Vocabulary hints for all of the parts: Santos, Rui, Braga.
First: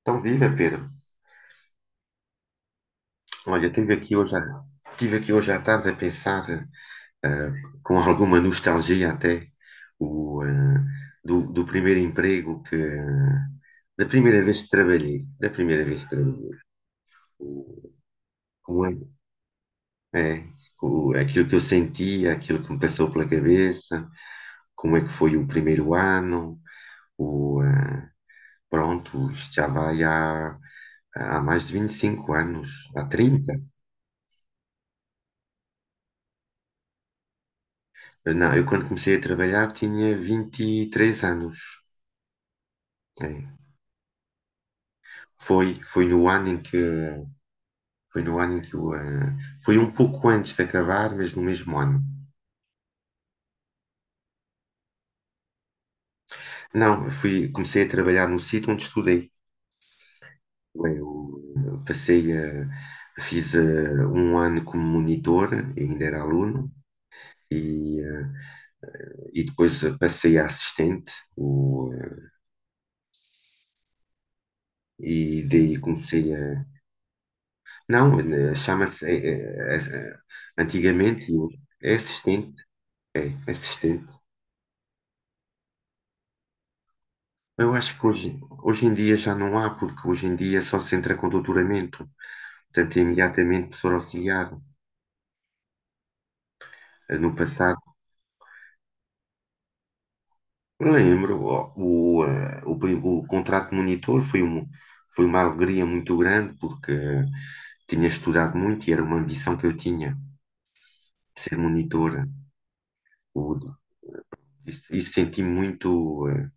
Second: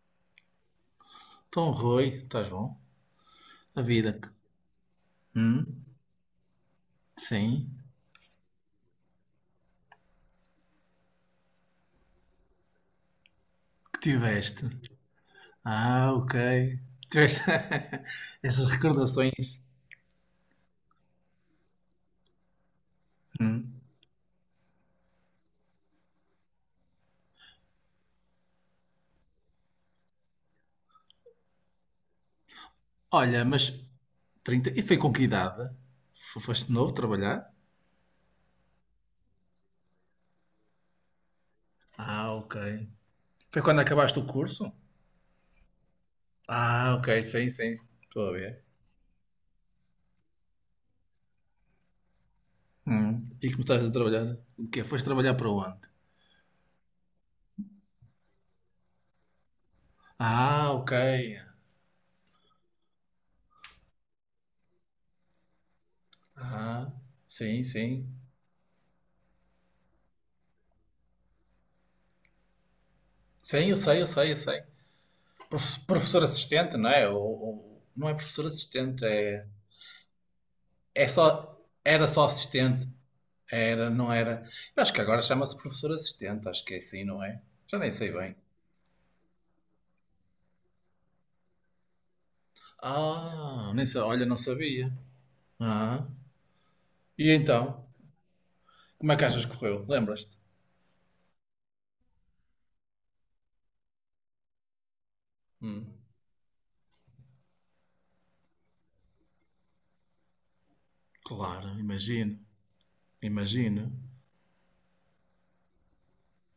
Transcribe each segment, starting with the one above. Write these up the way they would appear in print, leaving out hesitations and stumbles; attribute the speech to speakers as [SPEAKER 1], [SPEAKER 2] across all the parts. [SPEAKER 1] Então, viva, Pedro.
[SPEAKER 2] Então, Rui, estás bom?
[SPEAKER 1] Olha,
[SPEAKER 2] A
[SPEAKER 1] tive
[SPEAKER 2] vida.
[SPEAKER 1] aqui hoje, tive aqui hoje à
[SPEAKER 2] Hum?
[SPEAKER 1] tarde a pensar, eh,
[SPEAKER 2] Sim?
[SPEAKER 1] com alguma nostalgia até, o, eh, do, primeiro emprego que,
[SPEAKER 2] Que
[SPEAKER 1] da primeira vez
[SPEAKER 2] tiveste?
[SPEAKER 1] que trabalhei, da primeira vez que
[SPEAKER 2] Ah, ok.
[SPEAKER 1] trabalhei.
[SPEAKER 2] Tiveste
[SPEAKER 1] O-
[SPEAKER 2] essas
[SPEAKER 1] Como é?
[SPEAKER 2] recordações.
[SPEAKER 1] É, aquilo que eu sentia, aquilo que me passou pela
[SPEAKER 2] Hum.
[SPEAKER 1] cabeça, como é que foi o primeiro ano, o, ah, pronto, isto já vai há mais de 25 anos, há
[SPEAKER 2] Olha,
[SPEAKER 1] 30?
[SPEAKER 2] mas trinta e foi com que idade? Foste de novo trabalhar?
[SPEAKER 1] Não, eu quando comecei a trabalhar tinha 23 anos.
[SPEAKER 2] Ah, ok.
[SPEAKER 1] É,
[SPEAKER 2] Foi quando acabaste o curso?
[SPEAKER 1] Foi no ano em que,
[SPEAKER 2] Ah, ok, sim, sim.
[SPEAKER 1] foi
[SPEAKER 2] Estou a
[SPEAKER 1] no ano em
[SPEAKER 2] ver.
[SPEAKER 1] que, eu, ah, foi um pouco antes de acabar, mas no mesmo ano.
[SPEAKER 2] Hum. E começaste a trabalhar? O quê? Foste trabalhar para onde?
[SPEAKER 1] Não, comecei a trabalhar no sítio onde estudei.
[SPEAKER 2] Ah, ok.
[SPEAKER 1] Bem, eu passei a, fiz um ano como monitor, ainda era aluno,
[SPEAKER 2] Ah, sim,
[SPEAKER 1] e,
[SPEAKER 2] sim.
[SPEAKER 1] e depois passei a assistente,
[SPEAKER 2] Sim, eu sei, eu sei, eu sei.
[SPEAKER 1] e daí
[SPEAKER 2] Professor
[SPEAKER 1] comecei a.
[SPEAKER 2] assistente, não é? Não é
[SPEAKER 1] Não,
[SPEAKER 2] professor
[SPEAKER 1] chama-se.
[SPEAKER 2] assistente, é, é
[SPEAKER 1] Antigamente
[SPEAKER 2] só,
[SPEAKER 1] é
[SPEAKER 2] era só
[SPEAKER 1] assistente,
[SPEAKER 2] assistente,
[SPEAKER 1] é
[SPEAKER 2] era, não
[SPEAKER 1] assistente.
[SPEAKER 2] era. Eu acho que agora chama-se professor assistente, acho que é assim, não é?
[SPEAKER 1] Eu
[SPEAKER 2] Já nem
[SPEAKER 1] acho que
[SPEAKER 2] sei bem.
[SPEAKER 1] hoje, hoje em dia já não há, porque hoje em dia só se entra com doutoramento, portanto, é imediatamente
[SPEAKER 2] Ah, nem
[SPEAKER 1] professor
[SPEAKER 2] sei, olha, não
[SPEAKER 1] auxiliar.
[SPEAKER 2] sabia. Ah, e
[SPEAKER 1] No passado,
[SPEAKER 2] então? Como é que achas que correu? Lembras-te?
[SPEAKER 1] eu lembro. Ó, o, eh, o, prim- O contrato de monitor foi uma alegria
[SPEAKER 2] Hum,
[SPEAKER 1] muito grande porque tinha estudado muito e era uma ambição que eu tinha, de ser
[SPEAKER 2] claro,
[SPEAKER 1] monitor
[SPEAKER 2] imagino, imagino.
[SPEAKER 1] e senti muito, eh,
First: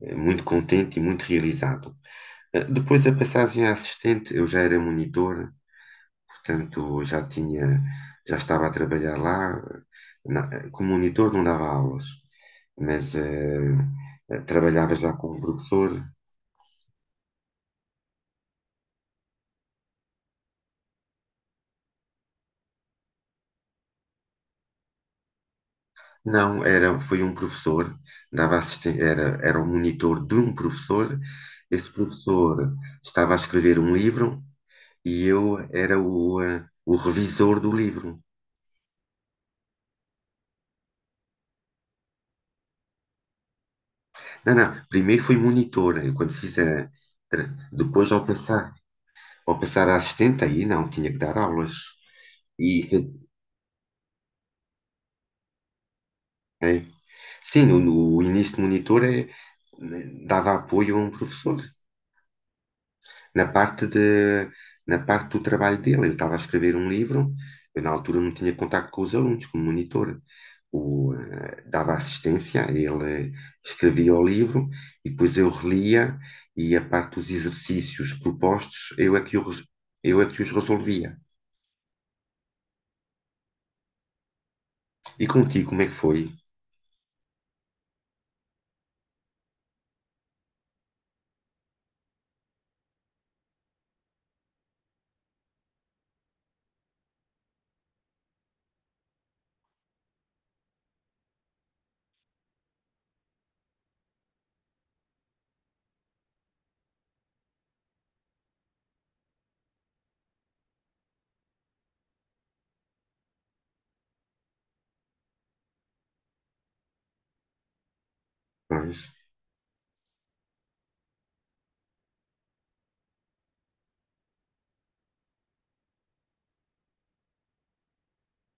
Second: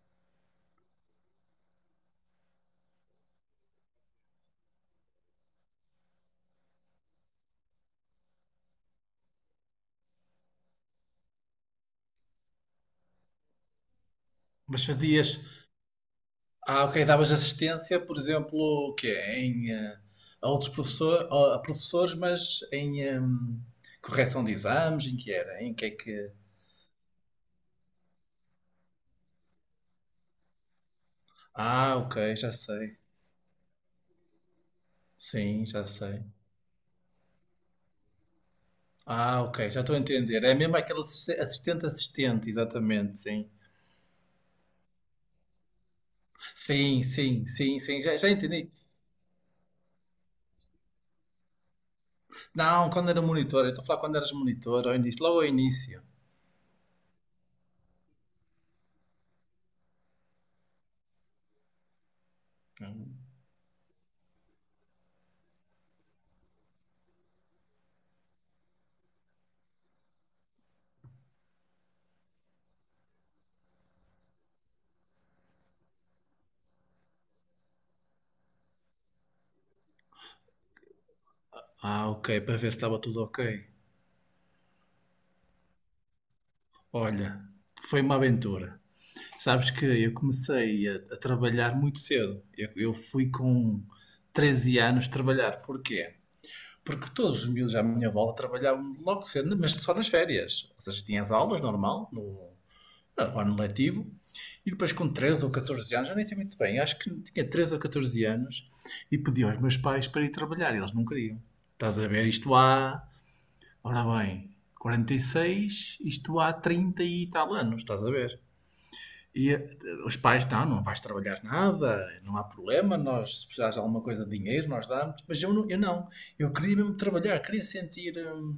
[SPEAKER 1] eh, muito contente e muito realizado. Depois a passagem a assistente, eu já era monitor, portanto já estava a trabalhar lá. Como monitor não dava aulas, mas
[SPEAKER 2] Mas
[SPEAKER 1] trabalhava já como
[SPEAKER 2] fazias,
[SPEAKER 1] professor.
[SPEAKER 2] ah, ok, davas assistência, por exemplo, o quê? Em, a outros professor, a professores, mas em correção de exames, em que era? Em que é que.
[SPEAKER 1] Não, foi um professor, era o monitor de um professor. Esse
[SPEAKER 2] Ah, ok, já
[SPEAKER 1] professor
[SPEAKER 2] sei.
[SPEAKER 1] estava a escrever um livro e eu
[SPEAKER 2] Sim, já
[SPEAKER 1] era
[SPEAKER 2] sei.
[SPEAKER 1] o revisor do livro.
[SPEAKER 2] Ah, ok, já estou a entender. É mesmo aquele assistente-assistente, exatamente, sim.
[SPEAKER 1] Não, não, primeiro fui monitor, eu quando fiz a,
[SPEAKER 2] Sim, sim,
[SPEAKER 1] tra-
[SPEAKER 2] sim, sim,
[SPEAKER 1] depois
[SPEAKER 2] já,
[SPEAKER 1] ao
[SPEAKER 2] já entendi.
[SPEAKER 1] passar, ao passar a assistente, aí não, tinha que dar aulas. E,
[SPEAKER 2] Não, quando era monitor, eu estou a falar quando eras monitor, ao início, logo ao início.
[SPEAKER 1] eh, sim, no início de monitor dava apoio a um professor. Na parte de, na parte do trabalho dele, ele estava a escrever um livro, eu na altura não tinha contacto com os alunos, como monitor. Dava assistência, ele escrevia o livro e depois eu relia e a parte dos exercícios propostos, eu é que os resolvia.
[SPEAKER 2] Ah, ok, para ver se estava tudo ok.
[SPEAKER 1] E contigo, como é que foi?
[SPEAKER 2] Olha, foi uma aventura. Sabes que eu comecei a trabalhar muito cedo. Eu fui com 13 anos trabalhar. Porquê? Porque todos os miúdos à minha volta trabalhavam logo cedo, mas só nas férias. Ou seja, tinha as aulas normal, no ano letivo. E depois com 13 ou 14 anos, já nem sei muito bem, acho que tinha 13 ou 14 anos, e pedi aos meus pais para ir trabalhar. Eles não queriam. Estás a ver? Isto há, ora bem, 46, isto há 30 e tal anos, estás a ver?
[SPEAKER 1] Pois,
[SPEAKER 2] E eh, os pais, não, não vais trabalhar nada, não há problema, nós, se precisares de alguma coisa de dinheiro, nós damos. Mas eu não, eu não. Eu queria mesmo trabalhar, queria sentir,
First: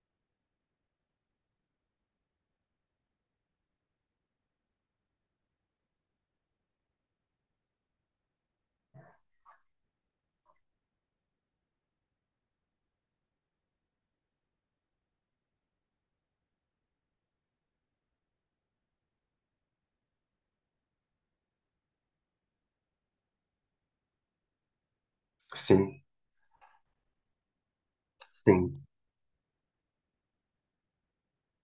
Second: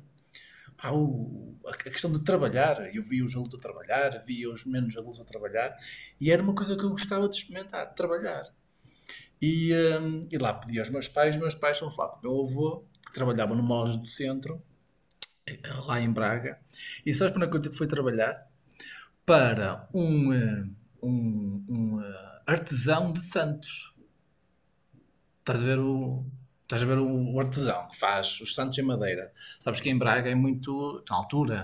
[SPEAKER 2] pá, a questão de trabalhar. Eu via os adultos a trabalhar, via os menos adultos a trabalhar, e era uma coisa que eu gostava de experimentar, trabalhar. E, e lá pedi aos meus pais foram falar com o meu avô, que trabalhava numa loja do centro, eh, lá em Braga. E sabes para onde é que eu fui trabalhar? Para um artesão de Santos. Estás a ver o.
[SPEAKER 1] sim,
[SPEAKER 2] Estás a ver o artesão que faz os santos
[SPEAKER 1] sim.
[SPEAKER 2] em madeira. Sabes que em Braga é muito, na altura,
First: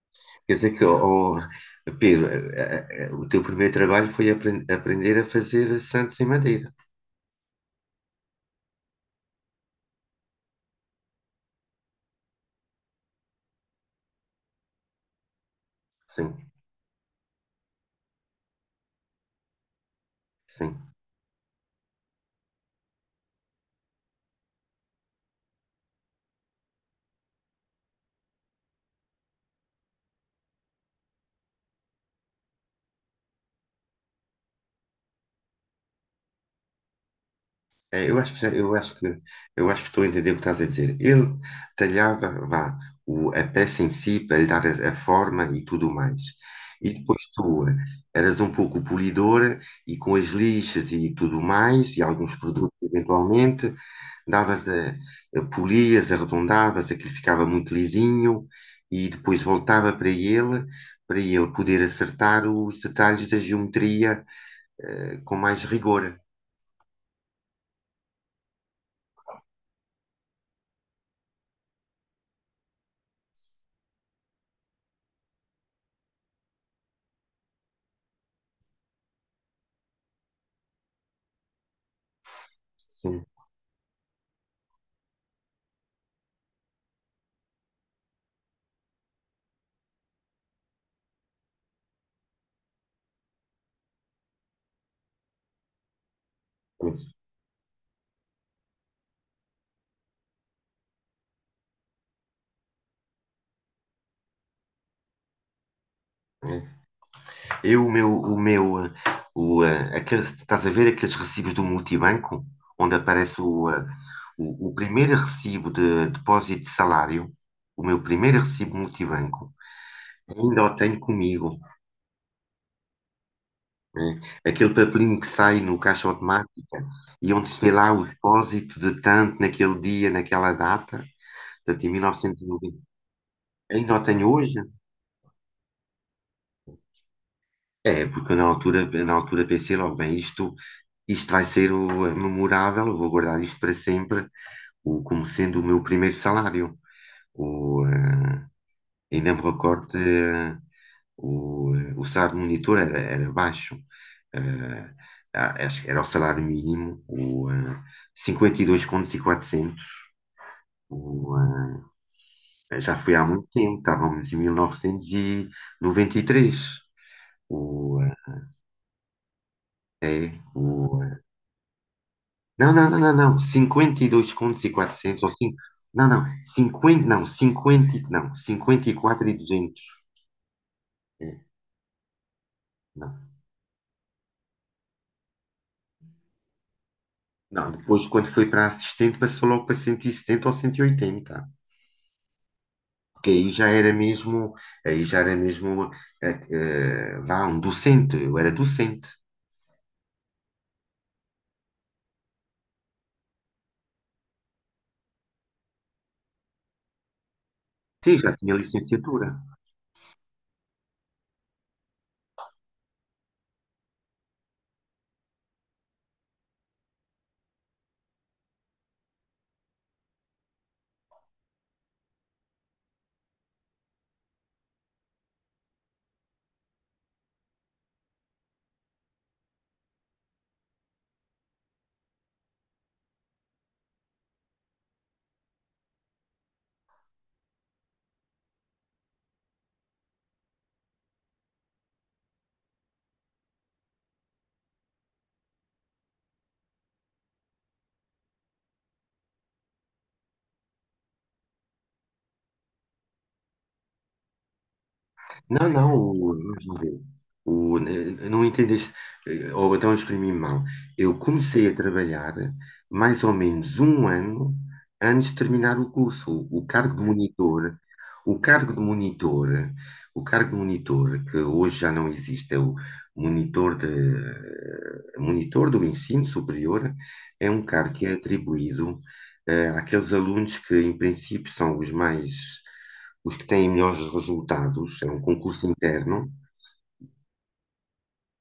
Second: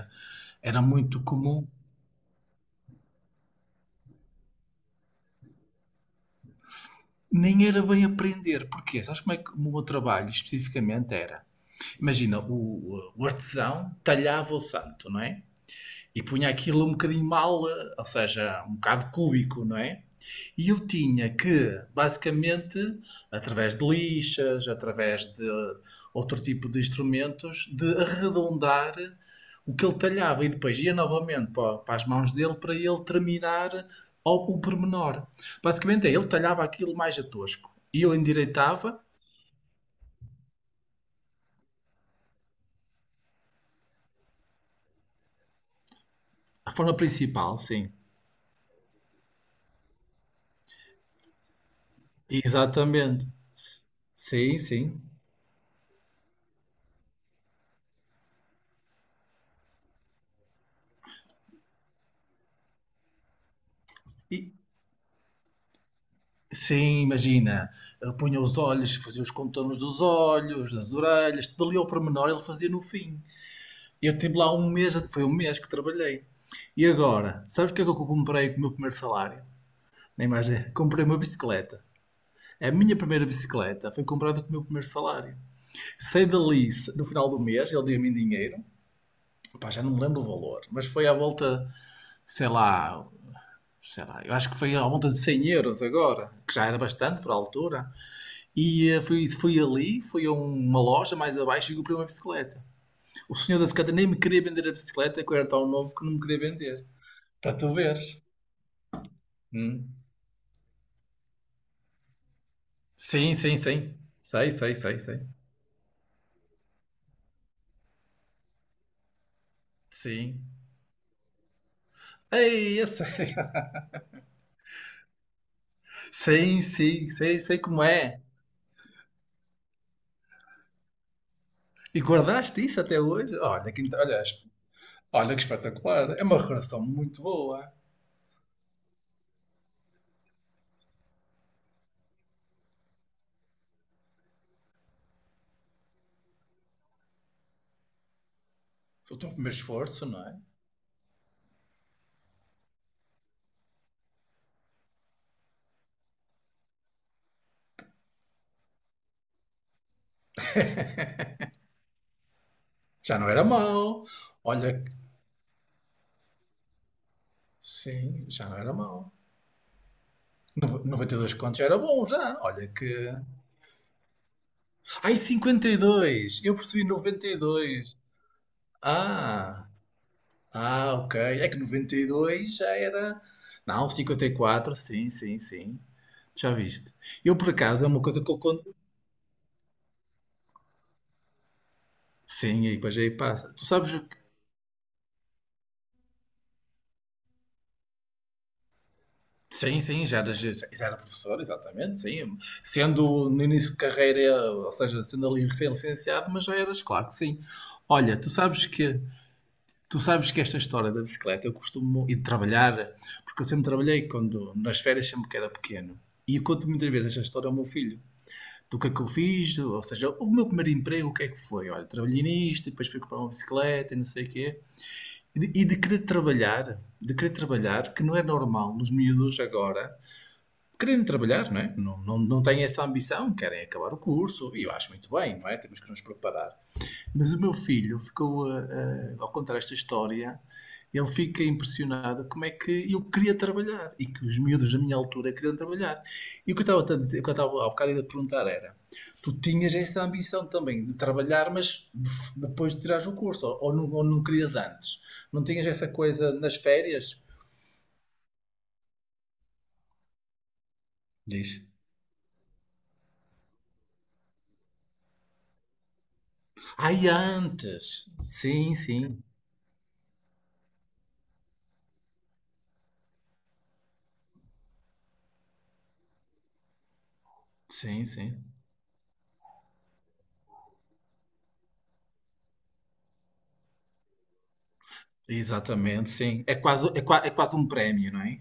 [SPEAKER 1] Quer dizer
[SPEAKER 2] era
[SPEAKER 1] que, ó,
[SPEAKER 2] muito
[SPEAKER 1] ó,
[SPEAKER 2] comum,
[SPEAKER 1] Pedro, o teu primeiro trabalho foi aprender a fazer santos em madeira.
[SPEAKER 2] nem era bem aprender. Porquê? Sabes como é que o meu trabalho especificamente era? Imagina, o artesão talhava o santo, não é? E
[SPEAKER 1] Sim,
[SPEAKER 2] punha aquilo um bocadinho mal, ou seja, um bocado cúbico, não é? E eu
[SPEAKER 1] sim.
[SPEAKER 2] tinha que, basicamente, através de lixas, através de outro tipo de instrumentos, de arredondar o que ele talhava e depois ia novamente para as mãos dele para ele terminar o pormenor. Basicamente é, ele talhava aquilo mais a tosco e
[SPEAKER 1] É,
[SPEAKER 2] eu
[SPEAKER 1] eu acho
[SPEAKER 2] endireitava
[SPEAKER 1] que eu acho que estou a entender o que estás a dizer. Ele talhava, vá, a peça em si para lhe dar a forma e tudo mais.
[SPEAKER 2] a
[SPEAKER 1] E
[SPEAKER 2] forma
[SPEAKER 1] depois
[SPEAKER 2] principal,
[SPEAKER 1] tu
[SPEAKER 2] sim.
[SPEAKER 1] eras um pouco polidora e com as lixas e tudo mais e alguns produtos
[SPEAKER 2] Exatamente.
[SPEAKER 1] eventualmente
[SPEAKER 2] S- Sim,
[SPEAKER 1] davas a,
[SPEAKER 2] sim.
[SPEAKER 1] a polias, arredondavas, aquilo ficava muito lisinho e depois voltava para ele poder acertar os detalhes da geometria com mais rigor.
[SPEAKER 2] Sim, imagina, ele punha os olhos, fazia os contornos dos olhos, das orelhas, tudo ali ao pormenor ele fazia no fim. Eu tive lá um mês, foi um mês que trabalhei. E agora, sabes o que é que eu comprei com o meu primeiro salário? Na imagem comprei uma bicicleta. A minha primeira
[SPEAKER 1] Sim,
[SPEAKER 2] bicicleta foi comprada com o meu primeiro salário. Saí dali, no final do mês, ele deu-me em dinheiro. Pá, já não me lembro o valor, mas foi à volta, sei lá, sei lá, eu acho que foi à volta de 100 euros agora, que já era
[SPEAKER 1] é isso,
[SPEAKER 2] bastante para a altura. Fui foi ali, fui a uma loja mais abaixo e comprei uma bicicleta. O senhor da bicicleta nem me queria vender a bicicleta, que eu era tão novo que não me queria
[SPEAKER 1] é.
[SPEAKER 2] vender. Para tu
[SPEAKER 1] Eu,
[SPEAKER 2] veres.
[SPEAKER 1] o meu, eh,
[SPEAKER 2] Hum.
[SPEAKER 1] estás a ver aqueles recibos do multibanco, onde
[SPEAKER 2] Sim,
[SPEAKER 1] aparece
[SPEAKER 2] sim,
[SPEAKER 1] o, eh,
[SPEAKER 2] sim. Sei,
[SPEAKER 1] o, o
[SPEAKER 2] sei, sei,
[SPEAKER 1] primeiro
[SPEAKER 2] sei.
[SPEAKER 1] recibo de depósito de salário, o meu primeiro recibo multibanco,
[SPEAKER 2] Sim.
[SPEAKER 1] ainda o tenho comigo,
[SPEAKER 2] Ei, eu sei.
[SPEAKER 1] né? Aquele papelinho que sai no caixa
[SPEAKER 2] Sim,
[SPEAKER 1] automática
[SPEAKER 2] sim,
[SPEAKER 1] e
[SPEAKER 2] sei, sei
[SPEAKER 1] onde tem
[SPEAKER 2] como
[SPEAKER 1] lá o
[SPEAKER 2] é.
[SPEAKER 1] depósito de tanto naquele dia, naquela data, portanto, em
[SPEAKER 2] E guardaste
[SPEAKER 1] 1990.
[SPEAKER 2] isso até hoje? Olha que,
[SPEAKER 1] Ainda o
[SPEAKER 2] olha,
[SPEAKER 1] tenho
[SPEAKER 2] es-.
[SPEAKER 1] hoje?
[SPEAKER 2] Olha que espetacular. É uma relação muito boa.
[SPEAKER 1] É, porque eu na altura, pensei logo, bem, isto vai ser é memorável, eu vou guardar isto para sempre, como sendo o meu primeiro salário. O, eh,
[SPEAKER 2] Foi o teu
[SPEAKER 1] Ainda me
[SPEAKER 2] primeiro
[SPEAKER 1] recordo,
[SPEAKER 2] esforço, não é?
[SPEAKER 1] o salário do monitor era baixo, eh, acho que era o salário mínimo, 52.400, o, já foi
[SPEAKER 2] Já
[SPEAKER 1] há
[SPEAKER 2] não era
[SPEAKER 1] muito tempo,
[SPEAKER 2] mau.
[SPEAKER 1] estávamos em mil
[SPEAKER 2] Olha que.
[SPEAKER 1] novecentos e noventa e três O,
[SPEAKER 2] Sim, já não era mau.
[SPEAKER 1] eh, é, o,
[SPEAKER 2] 92 contos era bom já. Olha
[SPEAKER 1] Não,
[SPEAKER 2] que.
[SPEAKER 1] não, não, não, não. 52 contos e
[SPEAKER 2] Ai,
[SPEAKER 1] 400 ou 5.
[SPEAKER 2] cinquenta e
[SPEAKER 1] Não, não.
[SPEAKER 2] dois Eu percebi
[SPEAKER 1] Cinquenta, não.
[SPEAKER 2] noventa e dois
[SPEAKER 1] Não. Cinquenta e
[SPEAKER 2] Ah,
[SPEAKER 1] 200.
[SPEAKER 2] ah, ok.
[SPEAKER 1] É,
[SPEAKER 2] É que 92 já era.
[SPEAKER 1] não.
[SPEAKER 2] Não, 54, sim, sim, sim. Já viste. Eu, por
[SPEAKER 1] Não,
[SPEAKER 2] acaso, é uma
[SPEAKER 1] depois
[SPEAKER 2] coisa
[SPEAKER 1] quando
[SPEAKER 2] que eu
[SPEAKER 1] foi para
[SPEAKER 2] conto.
[SPEAKER 1] assistente passou logo para 170 ou 180.
[SPEAKER 2] Sim, aí, pois aí
[SPEAKER 1] Porque
[SPEAKER 2] passa. Tu sabes o que.
[SPEAKER 1] aí já era mesmo, vá, um docente. Eu era docente.
[SPEAKER 2] Sim, sim, já era, já era professor, exatamente, sim. Sendo no início de carreira, ou seja, sendo ali recém-licenciado, mas já eras, claro que sim. Olha,
[SPEAKER 1] Sim,
[SPEAKER 2] tu
[SPEAKER 1] já tinha
[SPEAKER 2] sabes que
[SPEAKER 1] licenciatura.
[SPEAKER 2] tu sabes que esta história da bicicleta eu costumo ir trabalhar, porque eu sempre trabalhei quando nas férias sempre que era pequeno. E eu conto muitas vezes esta história ao meu filho. Do que é que eu fiz, ou seja, o meu primeiro emprego, o que é que foi? Olha, trabalhei nisto, e depois fui comprar uma bicicleta e não sei o quê. E de querer trabalhar, de querer trabalhar, que não é normal nos miúdos agora, quererem trabalhar, não é? Não, não, não têm essa ambição, querem acabar o curso, e eu acho muito bem, não é? Temos que nos preparar. Mas o meu filho ficou, ao contar esta história, ele fica impressionado como é que eu queria trabalhar e que os miúdos da minha altura queriam trabalhar. E o que eu estava a dizer, o que eu estava há bocado a perguntar era: tu tinhas essa ambição também de trabalhar, mas depois de tirares o curso, ou, não, ou não querias antes? Não tinhas
[SPEAKER 1] Não,
[SPEAKER 2] essa
[SPEAKER 1] não,
[SPEAKER 2] coisa nas
[SPEAKER 1] vamos ver.
[SPEAKER 2] férias?
[SPEAKER 1] Eu não entendeste, ou então eu exprimi mal. Eu
[SPEAKER 2] Diz.
[SPEAKER 1] comecei a trabalhar mais ou menos um ano antes de terminar o curso.
[SPEAKER 2] Ai, antes!
[SPEAKER 1] O cargo
[SPEAKER 2] Sim,
[SPEAKER 1] de
[SPEAKER 2] sim.
[SPEAKER 1] monitor, o cargo de monitor, que hoje já não existe, é o monitor do ensino superior, é um cargo que
[SPEAKER 2] Sim,
[SPEAKER 1] é
[SPEAKER 2] sim.
[SPEAKER 1] atribuído aqueles alunos que, em princípio, são os que têm melhores resultados, é um concurso
[SPEAKER 2] Exatamente,
[SPEAKER 1] interno,
[SPEAKER 2] sim. É quase um prémio, não é?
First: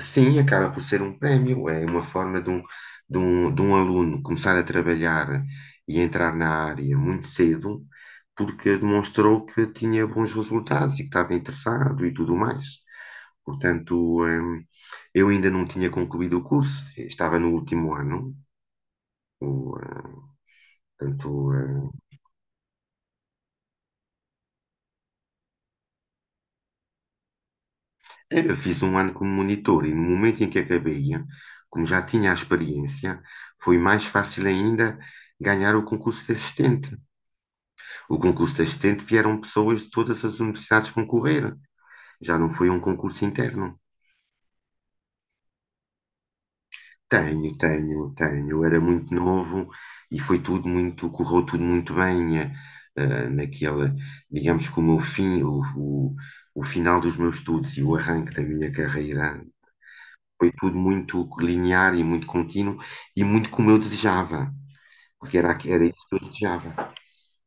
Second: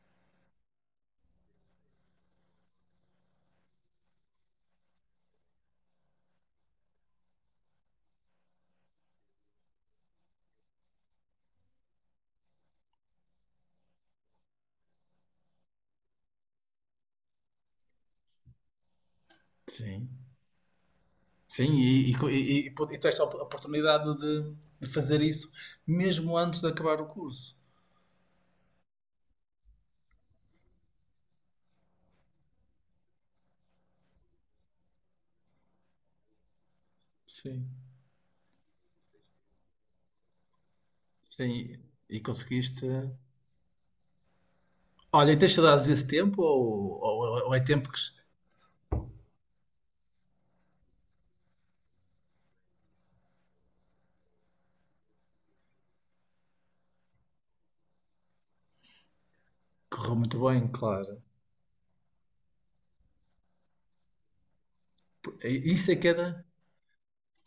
[SPEAKER 1] sim, acaba por ser um prémio, é uma forma de um aluno começar a trabalhar e entrar na área muito cedo, porque demonstrou que tinha bons resultados e que estava interessado e tudo mais. Portanto, eu ainda não tinha concluído o curso, estava no último ano, o,
[SPEAKER 2] Sim.
[SPEAKER 1] eh, portanto,
[SPEAKER 2] Sim, e tens a oportunidade de fazer isso mesmo antes de acabar o curso.
[SPEAKER 1] eu fiz um ano como monitor e no momento em que acabei, como já tinha a experiência, foi mais fácil ainda ganhar o concurso de assistente.
[SPEAKER 2] Sim.
[SPEAKER 1] O concurso de assistente vieram pessoas de todas as universidades concorrer,
[SPEAKER 2] Sim, e
[SPEAKER 1] já não foi um
[SPEAKER 2] conseguiste.
[SPEAKER 1] concurso interno.
[SPEAKER 2] Olha, e tens saudades desse tempo ou, ou
[SPEAKER 1] Tenho,
[SPEAKER 2] é tempo que
[SPEAKER 1] tenho, tenho. Eu era muito novo e foi tudo muito, correu tudo muito bem naquela, digamos que o meu fim, o final dos meus estudos e o arranque da minha carreira.
[SPEAKER 2] correu muito
[SPEAKER 1] Foi
[SPEAKER 2] bem,
[SPEAKER 1] tudo
[SPEAKER 2] claro?
[SPEAKER 1] muito linear e muito contínuo e muito como eu desejava, porque era, era
[SPEAKER 2] Isso é
[SPEAKER 1] isso
[SPEAKER 2] que
[SPEAKER 1] que eu
[SPEAKER 2] era.
[SPEAKER 1] desejava.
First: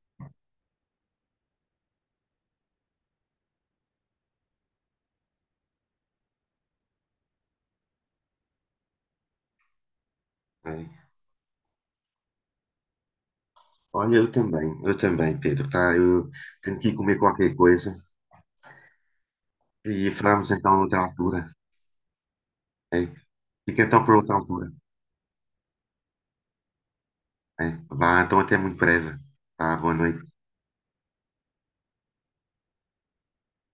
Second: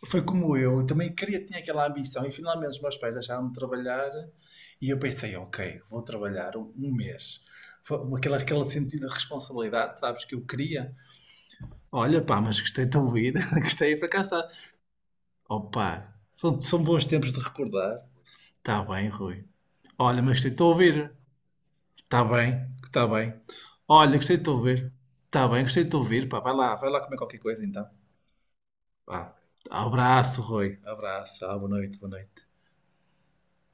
[SPEAKER 2] Foi como eu, também queria, tinha aquela ambição e finalmente os meus pais deixaram me trabalhar e eu pensei, ok, vou trabalhar um mês. Foi aquele sentido de responsabilidade, sabes, que eu
[SPEAKER 1] Né?
[SPEAKER 2] queria. Olha pá, mas gostei de te ouvir, gostei, para
[SPEAKER 1] Olha,
[SPEAKER 2] cá está.
[SPEAKER 1] eu também, Pedro, tá?
[SPEAKER 2] Opa,
[SPEAKER 1] Eu
[SPEAKER 2] são,
[SPEAKER 1] tenho
[SPEAKER 2] são
[SPEAKER 1] que ir
[SPEAKER 2] bons
[SPEAKER 1] comer
[SPEAKER 2] tempos de
[SPEAKER 1] qualquer coisa
[SPEAKER 2] recordar. Está bem, Rui.
[SPEAKER 1] e
[SPEAKER 2] Olha, mas gostei
[SPEAKER 1] falamos
[SPEAKER 2] de te
[SPEAKER 1] então noutra
[SPEAKER 2] ouvir.
[SPEAKER 1] altura,
[SPEAKER 2] Está bem, está
[SPEAKER 1] né?
[SPEAKER 2] bem.
[SPEAKER 1] Fica então por
[SPEAKER 2] Olha,
[SPEAKER 1] outra
[SPEAKER 2] gostei de te
[SPEAKER 1] altura,
[SPEAKER 2] ouvir. Está bem, gostei de te ouvir, pá, vai lá comer qualquer coisa
[SPEAKER 1] né?
[SPEAKER 2] então.
[SPEAKER 1] Vá, então até muito breve,
[SPEAKER 2] Vá.
[SPEAKER 1] tá? Boa noite.
[SPEAKER 2] Abraço, Rui. Abraço, boa noite, boa noite.